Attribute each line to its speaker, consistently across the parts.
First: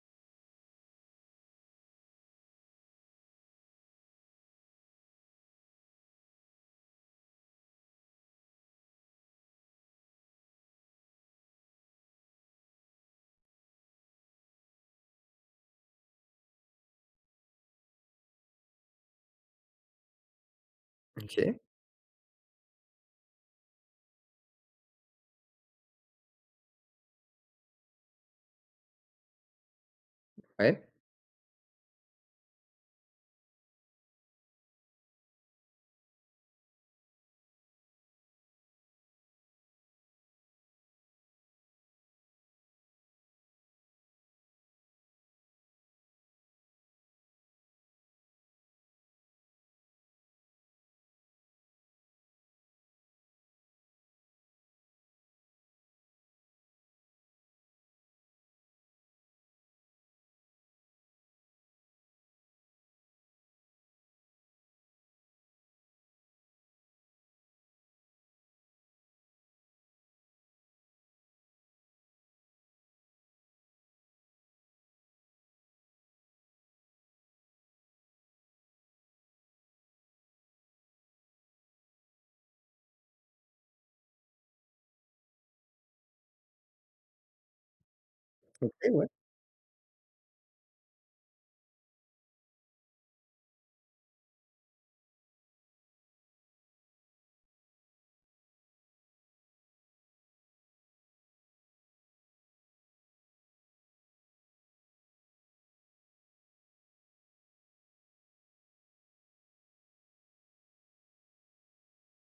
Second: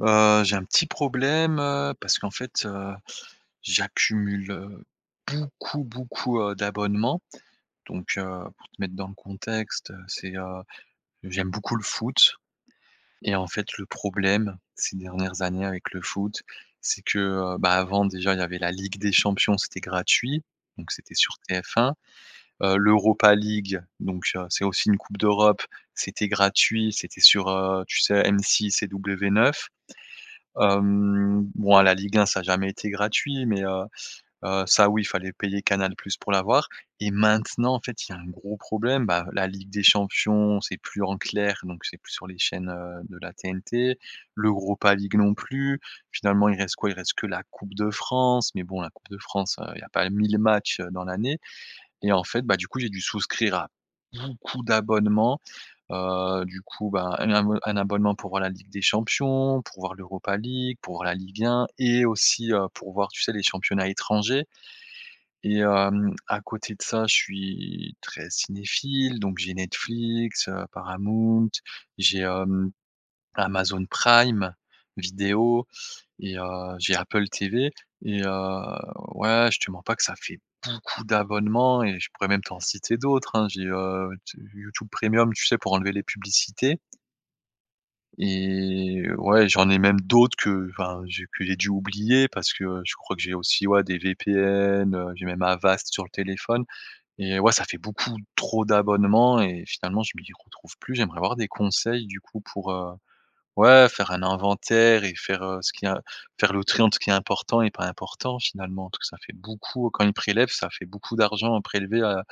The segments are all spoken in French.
Speaker 1: Heu, j'ai un petit problème, heu, parce qu'en fait, heu, j'accumule, heu, beaucoup, beaucoup, heu, d'abonnements donc heu, pour te mettre dans le contexte, heu, c'est, heu, j'aime beaucoup le foot, et en fait le problème, ces dernières années avec le foot, c'est que, heu, bah, avant déjà, il y avait la Ligue des Champions. C'était gratuit, donc c'était sur
Speaker 2: OK.
Speaker 1: TF1, heu, l'Europa League, donc heu, c'est aussi une coupe d'Europe, c'était gratuit. C'était sur, heu, tu sais? M6 et W9.
Speaker 2: Ouais.
Speaker 1: Hem, bon la Ligue 1, ça a jamais été gratuit mais heu, heu, ça oui fallait payer Canal + pour l'avoir, et maintenant, en fait, il y a un gros problème, bah, la Ligue des Champions, c'est plus en clair, donc c'est plus sur les chaînes, heu, de la TNT. L'Europa League non plus. Finalement, il reste quoi? Il reste que la Coupe de France, mais bon la Coupe de France, heu, il y a pas 1000 matchs, heu, dans l'année, et en fait, bah du coup, j'ai dû souscrire à beaucoup d'abonnements, heu, du coup bah un abonne un abonnement pour voir la Ligue des Champions, pour voir l'Europa League, pour voir la Ligue 1 et aussi, heu, pour voir, tu sais? Les championnats étrangers, et hem, à côté de ça, je suis très cinéphile, donc j'ai Netflix, heu, Paramount, j'ai, hem, Amazon Prime Vidéo et heu, j'ai Apple TV, et heu, ouais je te mens pas que ça fait beaucoup d'abonnements et je pourrais même t'en citer d'autres hein. J'ai, heu, YouT YouTube Premium, tu sais? Pour enlever les publicités.
Speaker 2: OK,
Speaker 1: Et
Speaker 2: ouais.
Speaker 1: ouais, j'en ai même d'autres qu'enfin, j'ai pu j'ai dû oublier parce que, heu, je crois que j'ai aussi, ouais, des VPN, heu, j'ai même Avast sur le téléphone et heu, ouais, ça fait beaucoup trop d'abonnements et finalement, je m'y retrouve plus. J'aimerais avoir des conseils, du coup, pour, heu, ouais, faire un inventaire et faire, heu, ce qui est im faire le tri entre ce qui est important et pas important finalement. En tout, ça fait beaucoup, heu, quand ils prélèvent, ça fait beaucoup d'argent à prélever à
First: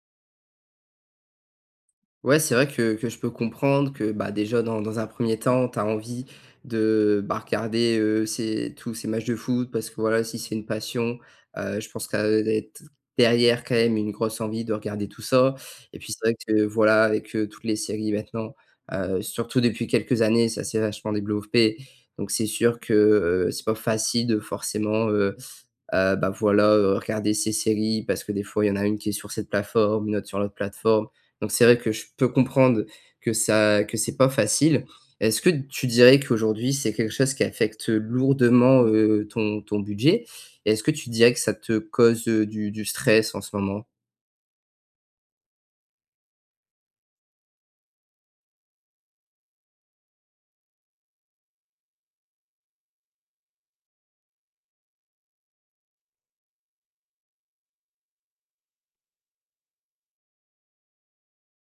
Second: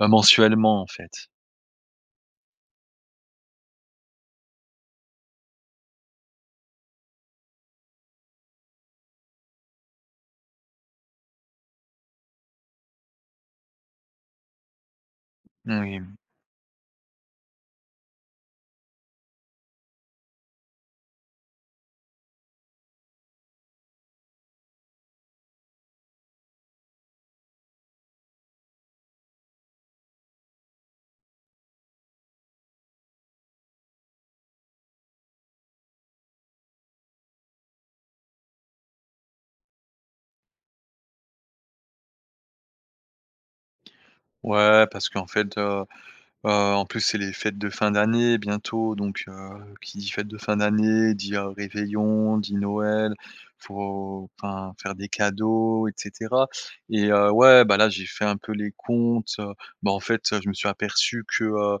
Speaker 1: ben mensuellement en fait.
Speaker 2: Ouais, c'est vrai que que je peux comprendre que, bah, déjà dans dans un 1er temps, tu as envie de, bah, regarder, heu, ces tous ces matchs de foot parce que voilà, si c'est une passion, heu, je pense qu'elle doit être derrière quand même une grosse envie de regarder tout ça
Speaker 1: Mmh,
Speaker 2: et
Speaker 1: oui,
Speaker 2: puis
Speaker 1: mmh.
Speaker 2: c'est vrai que, voilà, avec, heu, toutes les séries maintenant, heu, surtout depuis quelques années. Ça s'est vachement développé donc c'est sûr que, heu, c'est pas facile de forcément, heu, heu, bah, voilà, heu, regarder ces séries parce que des fois, il y en a une qui est sur cette plateforme, une autre sur l'autre plateforme donc c'est vrai que je peux comprendre que ça que c'est pas facile. Est-ce que tu dirais qu'aujourd'hui, c'est quelque chose qui affecte lourdement, heu, ton ton budget et est-ce que tu dirais que ça te cause, heu, du du stress en ce moment?
Speaker 1: Ouais, parce qu'en fait, heu, heu, en plus c'est les fêtes de fin d'année bientôt donc heu, qui dit: «fêtes de fin d'année» dit: «heu, réveillon», dit «Noël», faut, enfin faire des cadeaux et cetera et heu, ouais, bah, là j'ai fait un peu les comptes, heu, bah en fait, heu, je me suis aperçu que, heu,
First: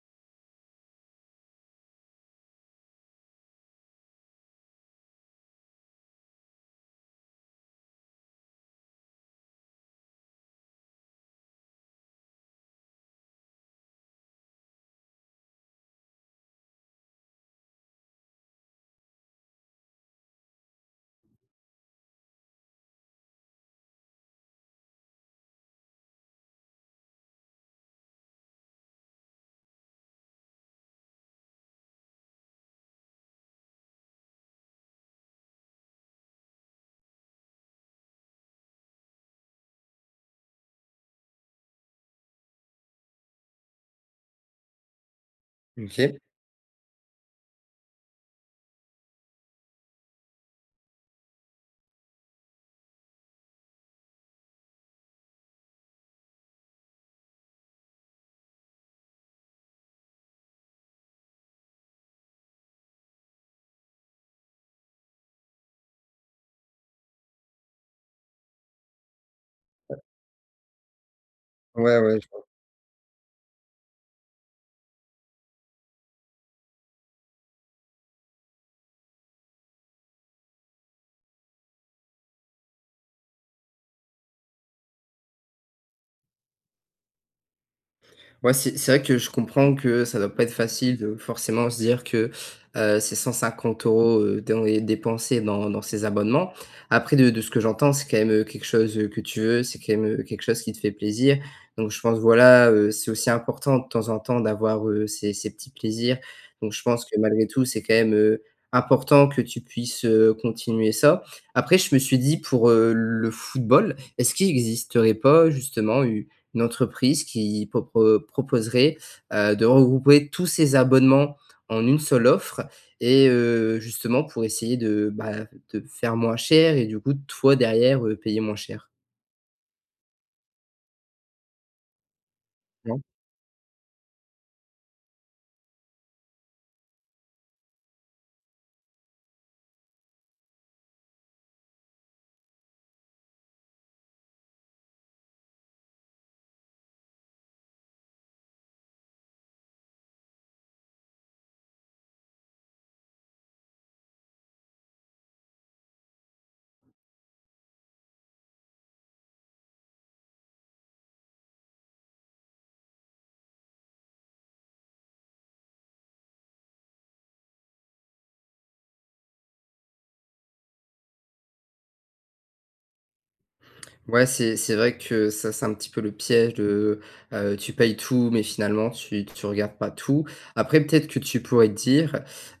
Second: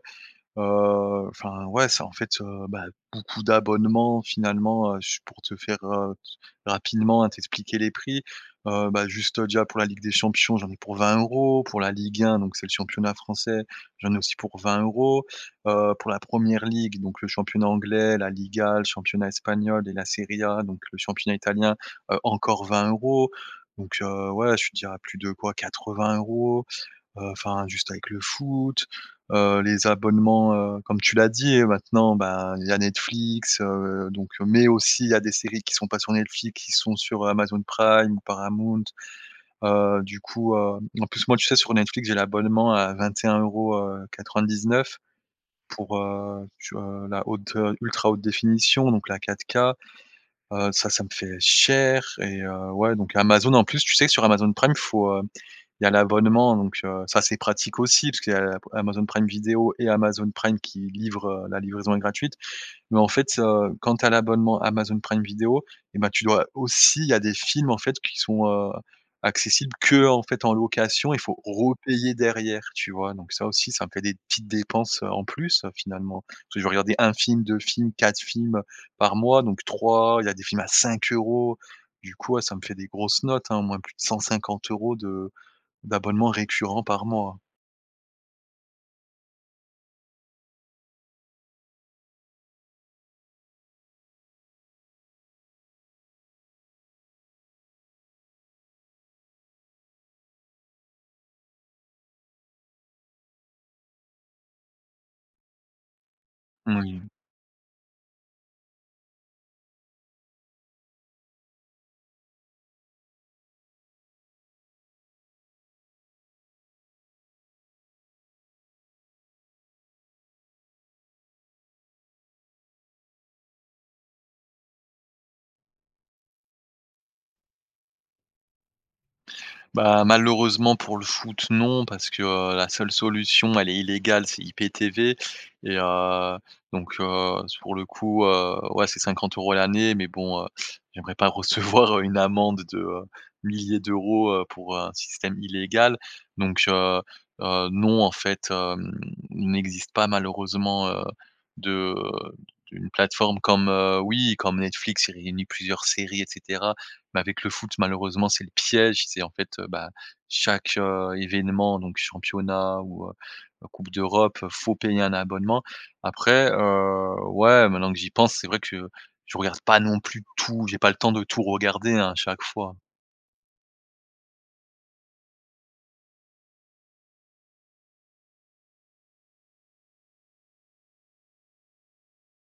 Speaker 1: heu, enfin, ouais, c'est en fait, heu, bah, beaucoup d'abonnements. Finalement, heu, juste pour te faire, heu, t rapidement, heu, t'expliquer les prix, heu, bah, juste, déjà, pour la Ligue des Champions j'en ai pour 20 €. Pour la Ligue 1, donc c'est le championnat français, j'en ai aussi pour 20 €, heu, pour la Premier League, donc le championnat anglais, La Liga, le championnat espagnol et la Serie A, donc le championnat italien, heu, encore 20 € donc heu, ouais, je te dirais plus de quoi 80 €, heu, enfin, juste avec le foot, heu, les abonnements, heu, comme tu l'as dit maintenant, ben, il y a Netflix, heu, donc heu mais aussi, il y a des séries qui sont pas sur Netflix, qui sont sur Amazon Prime ou Paramount, heu, du coup, heu, en plus moi tu sais? Sur Netflix j'ai l'abonnement à vingt et un euros, heu, quatre vingt dix neuf
Speaker 2: M
Speaker 1: pour,
Speaker 2: OK.
Speaker 1: heu, tu vois? La haute, heu, ultra haute définition donc la 4K, heu, ça, ça me fait cher et heu, ouais, donc Amazon, en plus, tu sais? Sur Amazon Prime, il faut, heu, il y a l'abonnement, donc heu, c'est assez pratique aussi, puisqu'il y a p Amazon Prime Video et Amazon Prime qui livre, heu la livraison est gratuite, mais en fait, heu, quand tu as l'abonnement Amazon Prime Video et bah, tu dois aussi, il y a des films, en fait, qui sont, heu, accessibles
Speaker 2: Ouais.
Speaker 1: qu'en fait, en location, il faut
Speaker 2: Ouais,
Speaker 1: repayer
Speaker 2: ouais, je vois.
Speaker 1: derrière, tu vois? Donc ça aussi, ça me fait des petites dépenses, heu, en plus, heu, finalement, parce que je vais regarder 1 film, 2 films, 4 films, heu, par mois, donc 3, il y a des films à 5 € du coup, ouais, ça me fait des grosses notes, hein, au moins plus de 150 € de d'abonnement récurrent par mois.
Speaker 2: Ouais, c'est c'est vrai que je comprends que ça doit pas être facile, de forcément, se dire que, heu: «C'est 150 € dans les dépensés dans dans ces abonnements». Après, de de ce que j'entends, c'est quand même, heu, quelque chose, heu, que tu veux. C'est quand même, heu, quelque chose qui te fait plaisir donc, je pense, voilà, heu, c'est aussi important, de temps en temps, d'avoir, heu, ces ces petits plaisirs. Donc, je pense
Speaker 1: Moui.
Speaker 2: que malgré tout, c'est quand même, heu, important que tu puisses, heu, continuer ça. Après, je me suis dit: «Pour, heu, le football, est-ce qu'il existerait pas, justement, une entreprise qui propro proposerait, heu, de regrouper tous ces abonnements en une seule offre?» et heu, justement, pour essayer de, bah, de faire moins cher, et du coup, toi, derrière, heu, payer moins cher?
Speaker 1: Bah, malheureusement pour le foot, non, parce que, heu, la seule
Speaker 2: Non?
Speaker 1: solution, elle est illégale, c'est IPTV et heu, donc heu, sur le coup, heu, ouais, c'est 50 € l'année mais bon, heu, j'aimerais pas recevoir, heu, une amende de, heu, milliers d'euros, heu, pour un système illégal. Donc, heu heu, non, en fait il n'existe pas malheureusement, heu, de, heu d'une plateforme comme, heu oui, comme Netflix. Il réunit plusieurs séries et cetera mais avec le foot, malheureusement, c'est le piège. C'est en fait, heu, bah, chaque, heu, événement, donc, championnat ou, heu, coupe d'Europe, heu, faut payer un abonnement. Après, heu, ouais, maintenant que j'y pense, c'est vrai que je je regarde pas non plus tout. J'ai pas le temps de tout regarder, hein, chaque fois.
Speaker 2: Ouais, c'est c'est vrai que ça c'est un petit peu le piège de, heu, tu payes tout, mais finalement tu tu regardes pas tout. Après, peut-être que tu pourrais te dire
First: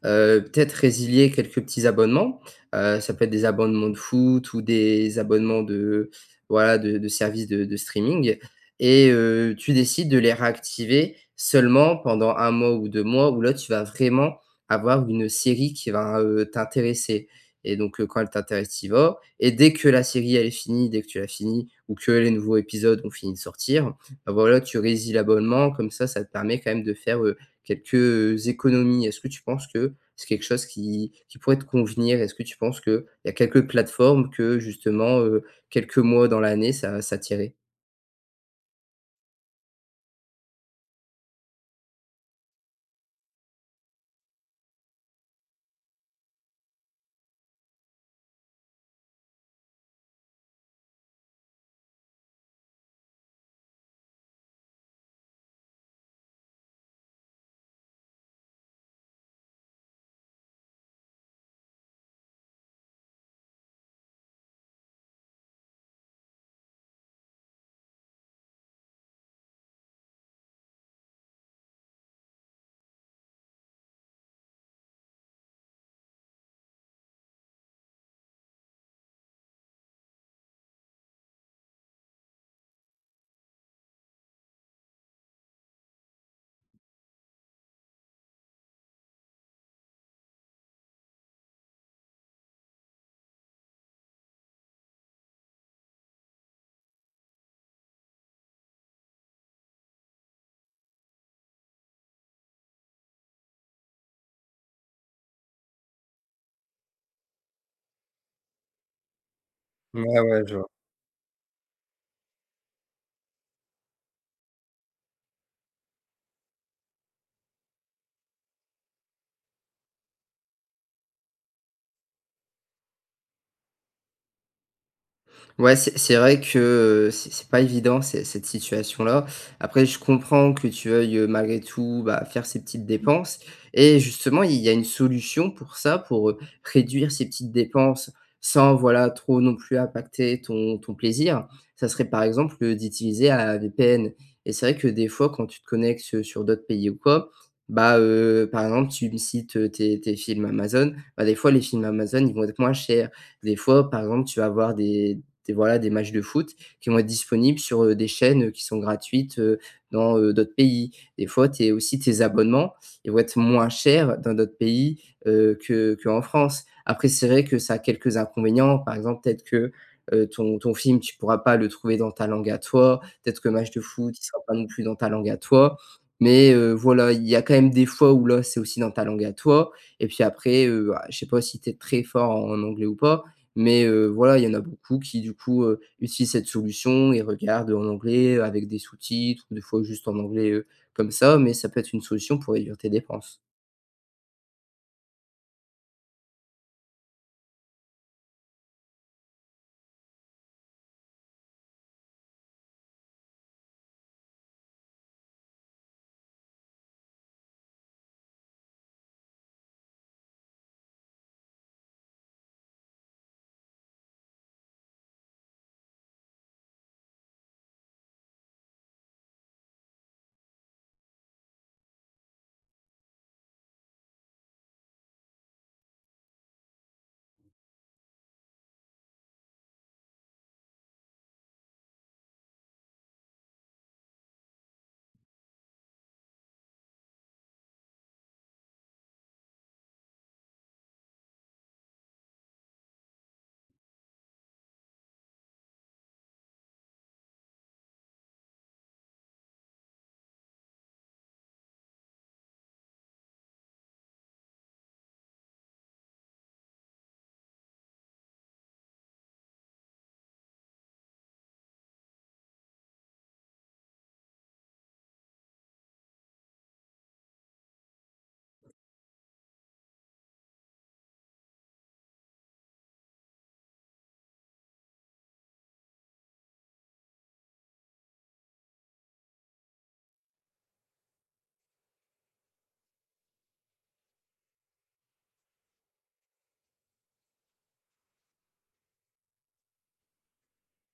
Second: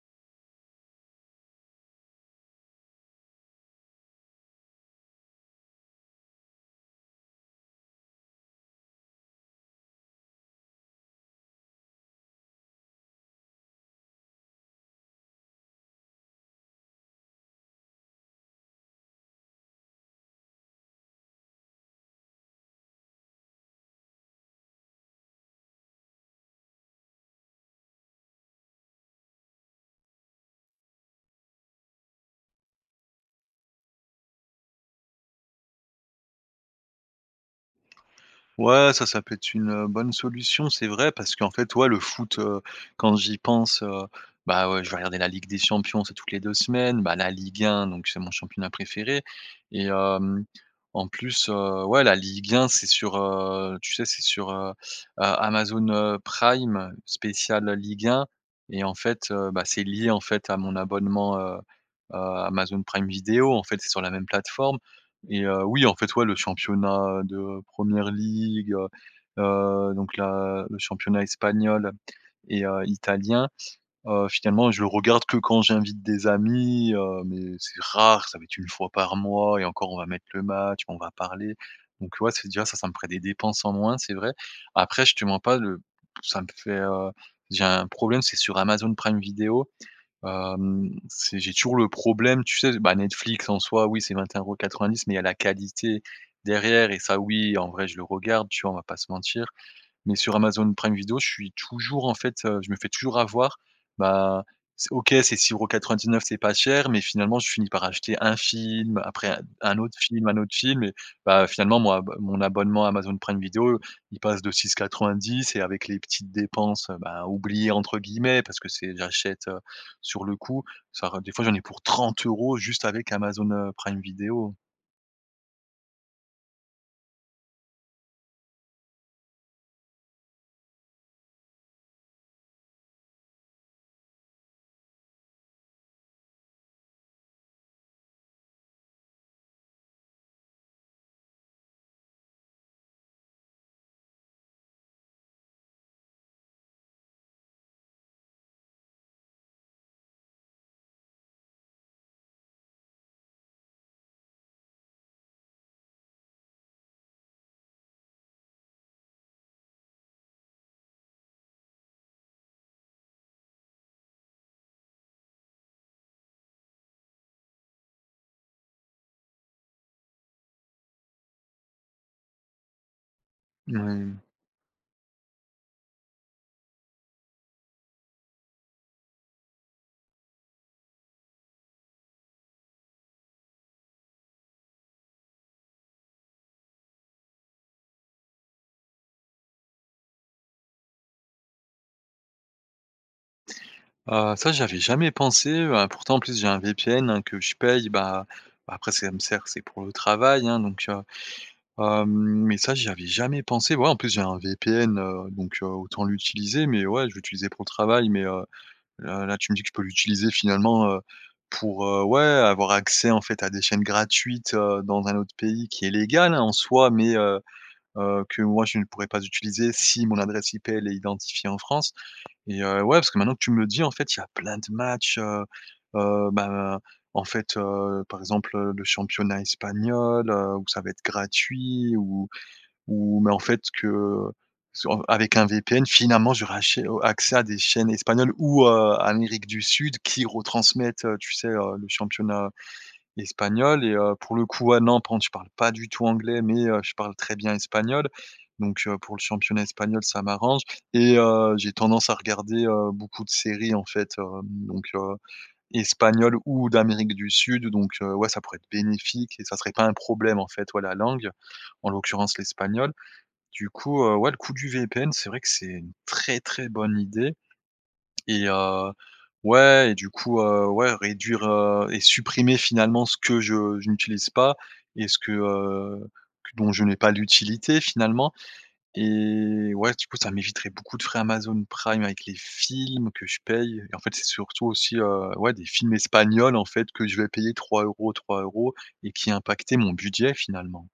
Speaker 2: heu, peut-être résilier quelques petits abonnements, heu, ça peut être des abonnements de foot ou des abonnements de, voilà, de de services de de streaming, et heu, tu décides de les réactiver seulement pendant 1 mois ou 2 mois, où là, tu vas vraiment avoir une série qui va, heu, t'intéresser, et donc heu, quand elle t'intéresse, tu y vas et dès que la série elle est finie, dès que tu l'as finie ou que les nouveaux épisodes ont fini de sortir, bah voilà, tu résilles l'abonnement, comme ça, ça te permet quand même de faire, heu, quelques, heu, économies. Est-ce que tu penses que c'est quelque chose qui qui pourrait te convenir? Est-ce que tu penses qu'il y a quelques plateformes que justement, heu, quelques mois dans l'année, ça ça t'irait?
Speaker 1: Ouais, ça, ça peut être une, heu, bonne solution. C'est vrai, parce qu'en fait, ouais, le foot, heu, quand j'y pense, heu, bah ouais, je vais regarder la Ligue des Champions, c'est toutes les 2 semaines, bah, la Ligue 1, donc, c'est mon championnat préféré et hem, en plus, heu, ouais la Ligue 1 c'est sur, heu, tu sais, c'est sur, heu heu Amazon, heu, Prime, spécial, heu, Ligue 1. Et en fait, heu, bah, c'est lié, en fait, à mon abonnement, heu heu, Amazon Prime Video, en fait, c'est sur la même plateforme et heu, oui, en fait, ouais, le championnat, heu, de Premier League, heu heu, donc la le championnat espagnol et heu, italien, heu, finalement je le regarde que quand j'invite des amis, heu, mais c'est rare, ça va être 1 fois par mois et encore, on va mettre le match, on va parler. Donc ouais, c'est déjà ça, ça me ferait des dépenses en moins, c'est vrai. Après, je te mens pas le ça me fait, heu, j'ai un problème, c'est sur Amazon Prime Video, hem, c'est j'ai toujours le problème, tu sais bah, Netflix, en soi, oui, c'est 21,90 € mais il y a la qualité derrière et ça, oui, en vrai, je le regarde, tu vois? On va pas se mentir. Mais sur Amazon Prime Video, je suis toujours, en fait, heu, je me fais toujours avoir. Bah, s OK, c'est 6,99 €, c'est pas cher, mais finalement, je finis par acheter 1 film, après un d 1 autre
Speaker 2: Ouais,
Speaker 1: film, 1
Speaker 2: ouais,
Speaker 1: autre
Speaker 2: je vois.
Speaker 1: film et bah, heu, finalement, mon abo mon abonnement Amazon Prime Video, il passe de 6,90 et avec les petites dépenses, heu, bah, «oubliées» entre guillemets, parce que, c'est j'achète, heu, sur le coup, ça re des fois, j'en ai pour 30 € juste avec Amazon, heu, Prime Video.
Speaker 2: Ouais, c'est c'est vrai que, heu, c'est c'est pas évident, c'est cette situation-là. Après, je comprends que tu veuilles, heu, malgré tout, bah, faire ces petites dépenses et justement, il y a une solution pour ça, pour, heu, réduire ces petites dépenses sans voilà, trop, non plus, impacter ton ton plaisir, ça serait, par exemple, d'utiliser, heu, un VPN et c'est vrai que des fois, quand tu te connectes, heu, sur d'autres pays ou quoi, bah, heu, par exemple, tu me cites, heu, tes tes films Amazon, bah, des fois, les films Amazon, ils vont être moins chers. Des fois, par exemple, tu vas avoir des des voilà, des matches de foot qui vont être disponibles sur, heu, des chaînes, heu, qui sont gratuites, heu, dans, heu, d'autres pays. Des fois, tes aussi, tes abonnements, ils vont être moins chers dans d'autres pays, heu, que qu'en France. Après, c'est vrai que ça a quelques inconvénients. Par exemple, peut-être que, heu, ton ton film, tu pourras pas le trouver dans ta langue à toi, peut-être que match de foot,
Speaker 1: Mmh.
Speaker 2: il sera pas non plus dans ta langue à toi, mais heu, voilà. Il y a quand même des fois où là, c'est aussi dans ta langue à toi et puis après, heu, ah, je sais pas si tu es très fort en anglais ou pas, mais heu, voilà, il y en a beaucoup qui, du coup, heu, utilisent cette solution, et regardent en anglais, heu, avec des sous-titres, ou des fois juste en anglais, heu, comme ça, mais ça peut être une solution pour réduire tes dépenses.
Speaker 1: Heu, ça j'y avais jamais pensé, heu, a pourtant, en plus, j'ai un VPN, hein, que je paye. Bah bah, après ce que ça me sert, c'est pour le travail, hein, donc, heu, hem, mais ça, j'y avais jamais pensé. Ouais, en plus, j'ai un VPN, heu, donc heu, autant l'utiliser. Mais ouais, je l'utilisais pour le travail, mais, heu heu, là, tu me dis que je peux l'utiliser finalement, heu, pour, heu ouais, avoir accès en fait à des chaînes gratuites, heu, dans un autre pays qui est légal, hein, en soi, mais heu heu, que moi, je ne pourrais pas utiliser si mon adresse IP, elle est identifiée en France. Et heu, ouais, parce que maintenant que tu me le dis, en fait, il y a plein de matches, heu heu, ben, en fait, heu, par exemple, heu, le championnat espagnol, heu, où ça va être gratuit, ou ou mais en fait, que sur avec un VPN, finalement, j'aurais achè heu, accès à des chaînes espagnoles ou, heu, Amérique du Sud, qui retransmettent, heu, tu sais, heu, le championnat espagnol et heu, pour le coup ouais, non, par contre je parle pas du tout anglais, mais heu, je parle très bien espagnol. Donc heu, pour le championnat espagnol, ça m'arrange et heu, j'ai tendance à regarder, heu, beaucoup de séries, en fait, heu, donc, heu, espagnoles ou d'Amérique du Sud, donc heu, ouais, ça pourrait être bénéfique et ça serait pas un problème, en fait, ouais, la langue, en l'occurrence, l'espagnol. Du coup, heu, ouais, le coup du VPN, c'est vrai que c'est une très très bonne idée. Et heu, ouais, et du coup, heu, ouais, réduire, heu, et supprimer, finalement, ce que je je n'utilise pas et ce que, heu, qu dont je n'ai pas l'utilité, finalement et ouais, du coup, ça m'éviterait beaucoup de frais Amazon Prime, avec les films que je paye. En fait, c'est surtout, aussi, heu, ouais, des films espagnols, en fait, que je vais payer 3 €, 3 €, et qui impactaient mon budget, finalement.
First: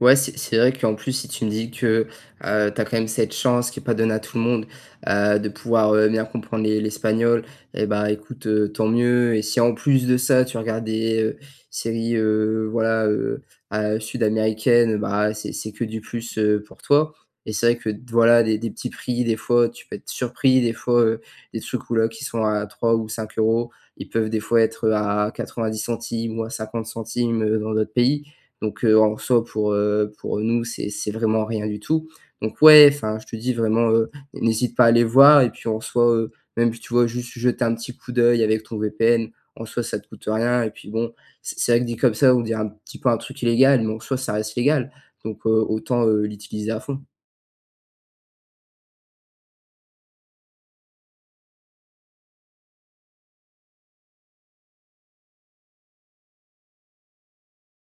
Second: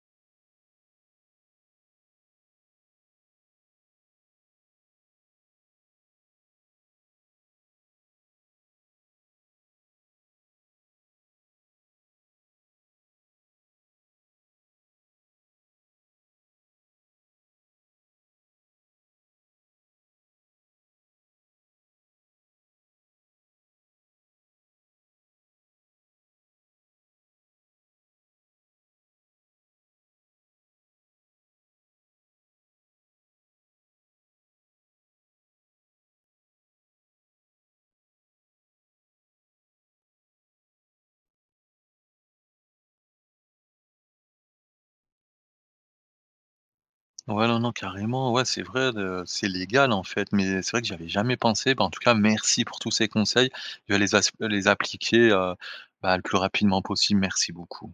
Speaker 2: Ouais, c'est c'est vrai qu'en plus, si tu me dis que, heu, tu as quand même cette chance, qui est pas donnée à tout le monde, heu, de pouvoir, heu, bien comprendre l'es l'espagnol et bah, écoute, heu, tant mieux et si, en plus de ça, tu regardes des séries, heu, voilà, heu, à sud-américaines, bah, c'est c'est que du plus, heu, pour toi. Et c'est vrai que voilà, des des petits prix, des fois, tu peux être surpris, des fois, heu, des trucs ou là, qui sont à 3 ou 5 €, ils peuvent, des fois, être, heu, à 0.90 € ou à 0.50 €, heu, dans d'autres pays donc, heu, en soi, pour, heu, pour nous, c'est c'est vraiment rien du tout donc, ouais enfin, je te dis vraiment, heu: «N'hésite pas à aller voir», et puis, en soi, heu, même si, tu vois? Juste, jeter un petit coup d'œil avec ton VPN, en soi, ça te coûte rien et puis, bon, c'est c'est vrai que, dit comme ça, on dirait un petit peu un truc illégal, mais en soi, ça reste légal donc heu, autant, heu, l'utiliser à fond.
Speaker 1: Ouais, non, non, carrément. Ouais, c'est vrai, heu, c'est légal, en fait, mais c'est vrai que j'y avais jamais pensé. Bah, en tout cas, merci pour tous ces conseils. Je vais les as les appliquer, heu, bah, le plus rapidement possible, merci beaucoup.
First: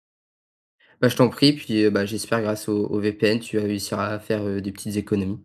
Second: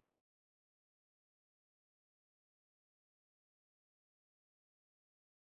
Speaker 2: Bah, je t'en prie, puis, heu, bah, j'espère grâce au au VPN, tu vas réussir à faire, heu, des petites économies.